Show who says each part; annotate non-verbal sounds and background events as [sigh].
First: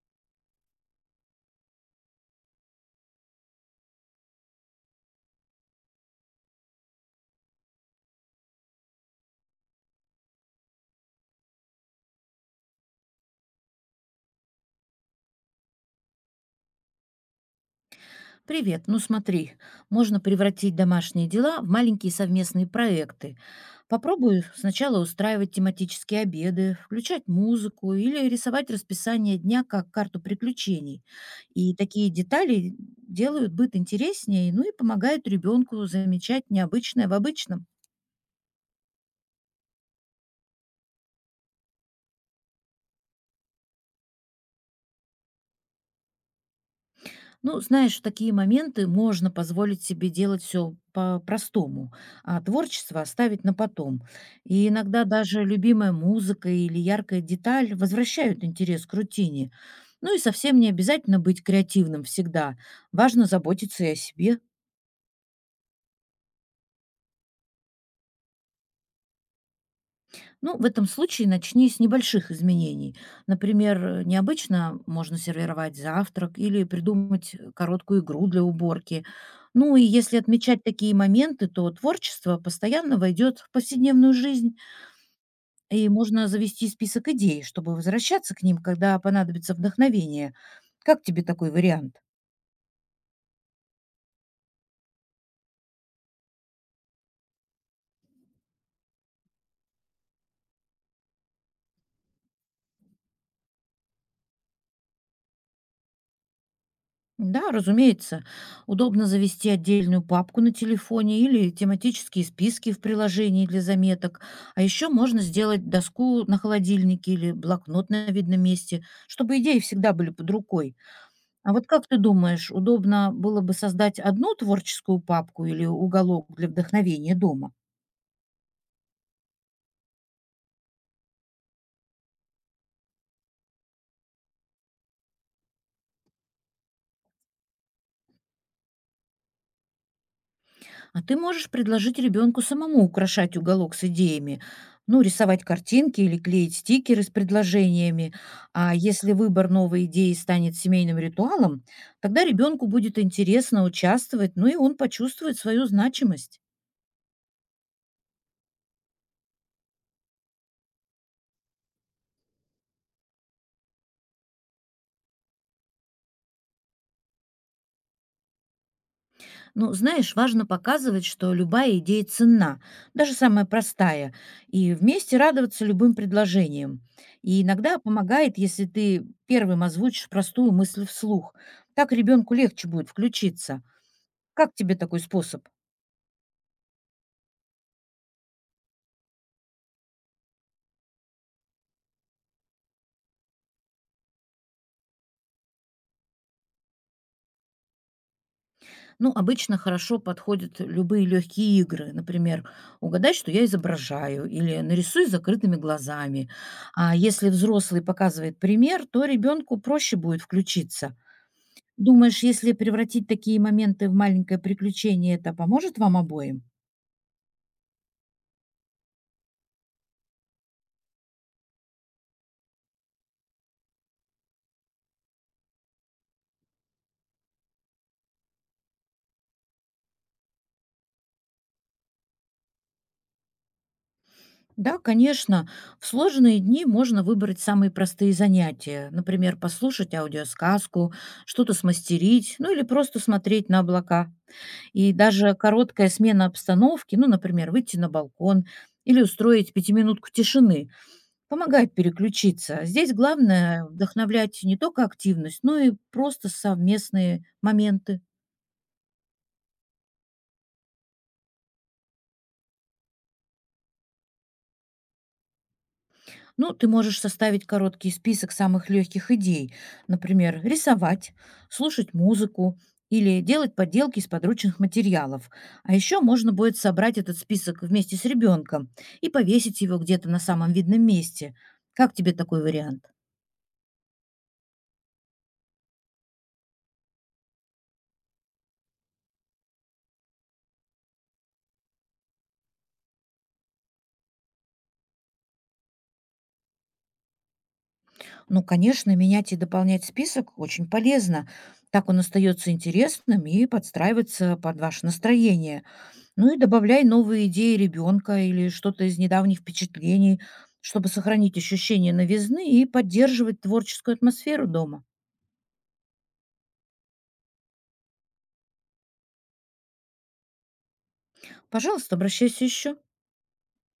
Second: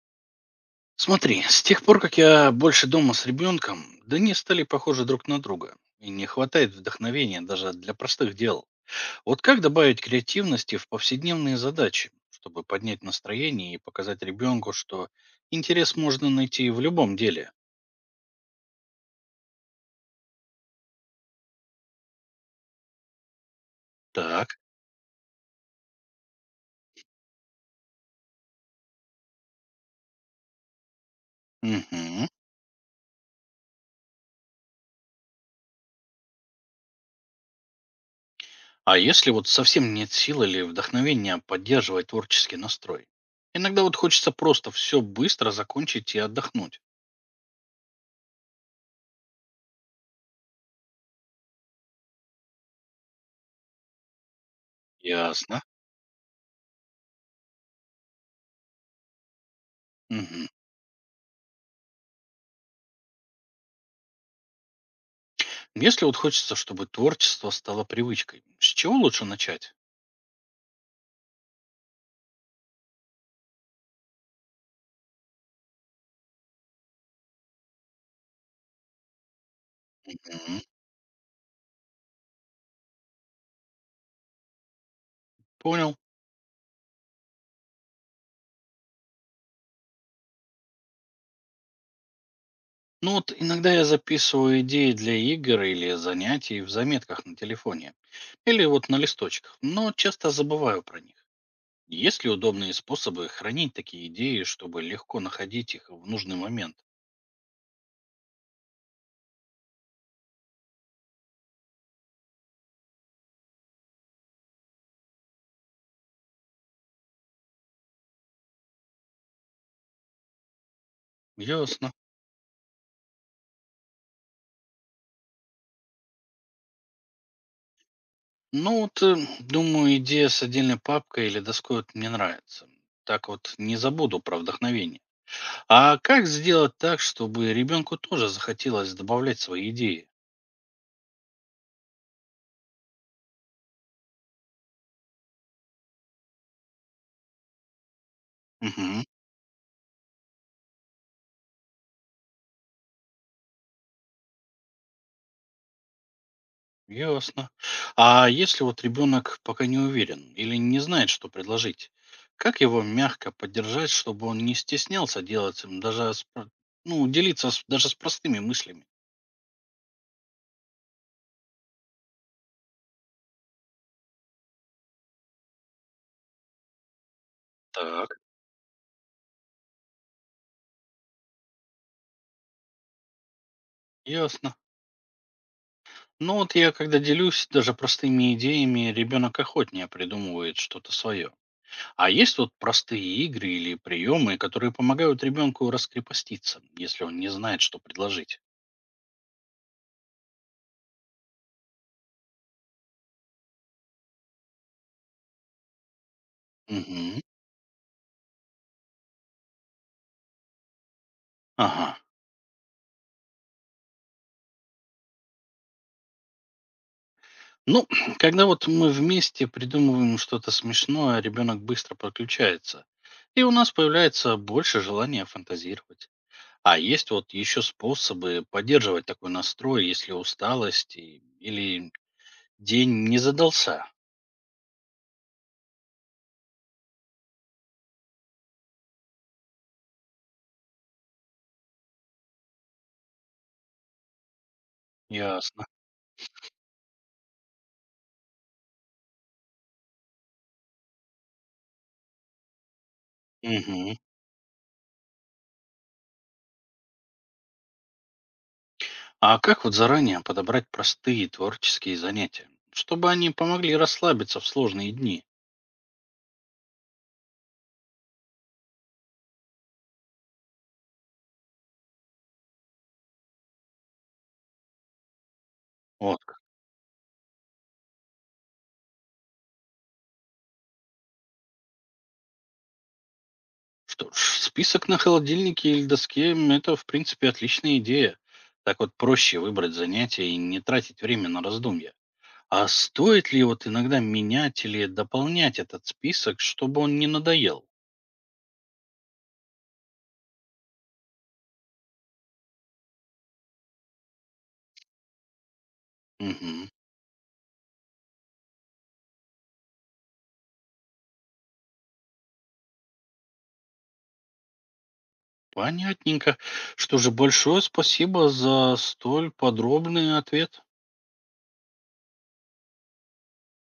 Speaker 1: Смотри, с тех пор, как я больше дома с ребенком, да не стали похожи друг на друга. И не хватает вдохновения даже для простых дел. Вот как добавить креативности в повседневные задачи, чтобы поднять настроение и показать ребенку, что интерес можно найти в любом деле?
Speaker 2: Привет. Ну смотри, можно превратить домашние дела в маленькие совместные проекты. Попробую
Speaker 1: Так.
Speaker 2: сначала устраивать тематические обеды, включать музыку или рисовать расписание дня как карту приключений. И такие
Speaker 1: Мгм.
Speaker 2: детали делают быт интереснее, ну и помогают ребенку замечать необычное в обычном.
Speaker 1: А если вот совсем нет сил или вдохновения поддерживать творческий настрой? Иногда вот хочется просто все быстро закончить и отдохнуть.
Speaker 2: Ну, знаешь, в такие моменты можно позволить себе делать все по-простому, а творчество оставить на потом. И иногда даже
Speaker 1: Ясно.
Speaker 2: любимая музыка или яркая деталь возвращают интерес к рутине. Ну и
Speaker 1: Мгм.
Speaker 2: совсем не обязательно быть креативным всегда. Важно заботиться и о себе.
Speaker 1: Если вот хочется, чтобы творчество стало привычкой, с чего лучше начать?
Speaker 2: Ну, в этом случае начни с небольших изменений. Например, необычно можно сервировать завтрак или придумать короткую игру для уборки. Ну и если
Speaker 1: Мгм.
Speaker 2: отмечать такие моменты, то творчество постоянно войдет в повседневную жизнь, и
Speaker 1: Понял.
Speaker 2: можно завести список идей, чтобы возвращаться к ним, когда понадобится вдохновение. Как тебе такой вариант?
Speaker 1: Ну вот иногда я записываю идеи для игр или занятий в заметках на телефоне. Или вот на листочках, но часто забываю про них. Есть ли удобные способы хранить такие идеи, чтобы легко находить их в нужный момент?
Speaker 2: Да, разумеется. Удобно завести отдельную папку на телефоне или тематические списки в приложении для заметок. А еще можно сделать доску на холодильнике или блокнот на видном месте, чтобы идеи всегда были под рукой. А вот как
Speaker 1: Ясно.
Speaker 2: ты думаешь, удобно было бы создать одну творческую папку или уголок для вдохновения дома?
Speaker 1: Ну вот, думаю, идея с отдельной папкой или доской вот мне нравится. Так вот не забуду про вдохновение. А как сделать так, чтобы ребенку тоже захотелось добавлять свои идеи?
Speaker 2: А ты можешь предложить ребенку самому украшать уголок с идеями, ну, рисовать картинки или клеить стикеры с предложениями. А
Speaker 1: Мгм.
Speaker 2: если выбор новой идеи станет семейным ритуалом, тогда ребенку будет интересно участвовать, ну и он почувствует свою значимость.
Speaker 1: Ясно. А если вот ребенок пока не уверен или не знает, что предложить, как его мягко поддержать, чтобы он не стеснялся делать им даже с про- ну, делиться с- даже с простыми мыслями?
Speaker 2: Ну, знаешь, важно показывать, что любая идея ценна, даже самая простая, и вместе радоваться любым предложениям. И иногда
Speaker 1: Так.
Speaker 2: помогает, если ты первым озвучишь простую мысль вслух. Так ребенку легче будет включиться.
Speaker 1: Ясно.
Speaker 2: Как тебе такой способ?
Speaker 1: Ну вот я когда делюсь даже простыми идеями, ребенок охотнее придумывает что-то свое. А есть вот простые игры или приемы, которые помогают ребенку раскрепоститься, если он не знает, что предложить?
Speaker 2: Ну, обычно хорошо подходят любые легкие игры. Например, угадай, что я изображаю, или нарисуй с закрытыми глазами. А
Speaker 1: Мгм.
Speaker 2: если взрослый показывает пример, то ребенку проще будет включиться.
Speaker 1: Ага.
Speaker 2: Думаешь, если превратить такие моменты в маленькое приключение, это поможет вам обоим?
Speaker 1: Ну, [clears throat] когда вот мы вместе придумываем что-то смешное, ребенок быстро подключается. И у нас появляется больше желания фантазировать. А есть вот еще способы поддерживать такой настрой, если усталость и- или день не задался?
Speaker 2: Да, конечно. В сложные дни можно выбрать самые простые занятия. Например, послушать аудиосказку, что-то смастерить, ну или просто смотреть на облака. И даже
Speaker 1: Ясно.
Speaker 2: короткая смена обстановки, ну, например, выйти на балкон или устроить пятиминутку тишины, помогает переключиться. А здесь главное
Speaker 1: Мгм.
Speaker 2: вдохновлять не только активность, но и просто совместные моменты.
Speaker 1: А как вот заранее подобрать простые творческие занятия, чтобы они помогли расслабиться в сложные дни?
Speaker 2: Ну, ты можешь составить короткий список самых легких идей, например, рисовать, слушать музыку или делать поделки из подручных материалов. А еще
Speaker 1: Вот
Speaker 2: можно
Speaker 1: как.
Speaker 2: будет собрать этот список вместе с ребенком и повесить его где-то на самом видном месте. Как тебе такой вариант?
Speaker 1: Что ж, список на холодильнике или доске– м, это, в принципе, отличная идея. Так вот проще выбрать занятия и не тратить время на раздумья. А стоит ли вот иногда менять или дополнять этот список, чтобы он не надоел?
Speaker 2: Ну, конечно, менять и дополнять список очень полезно. Так он остается интересным и подстраивается под ваше настроение. Ну и
Speaker 1: Мгм.
Speaker 2: добавляй новые идеи ребенка или что-то из недавних впечатлений, чтобы сохранить ощущение новизны и поддерживать творческую атмосферу дома.
Speaker 1: Понятненько. Что же, большое спасибо за столь подробный ответ.
Speaker 2: Пожалуйста, обращайся еще.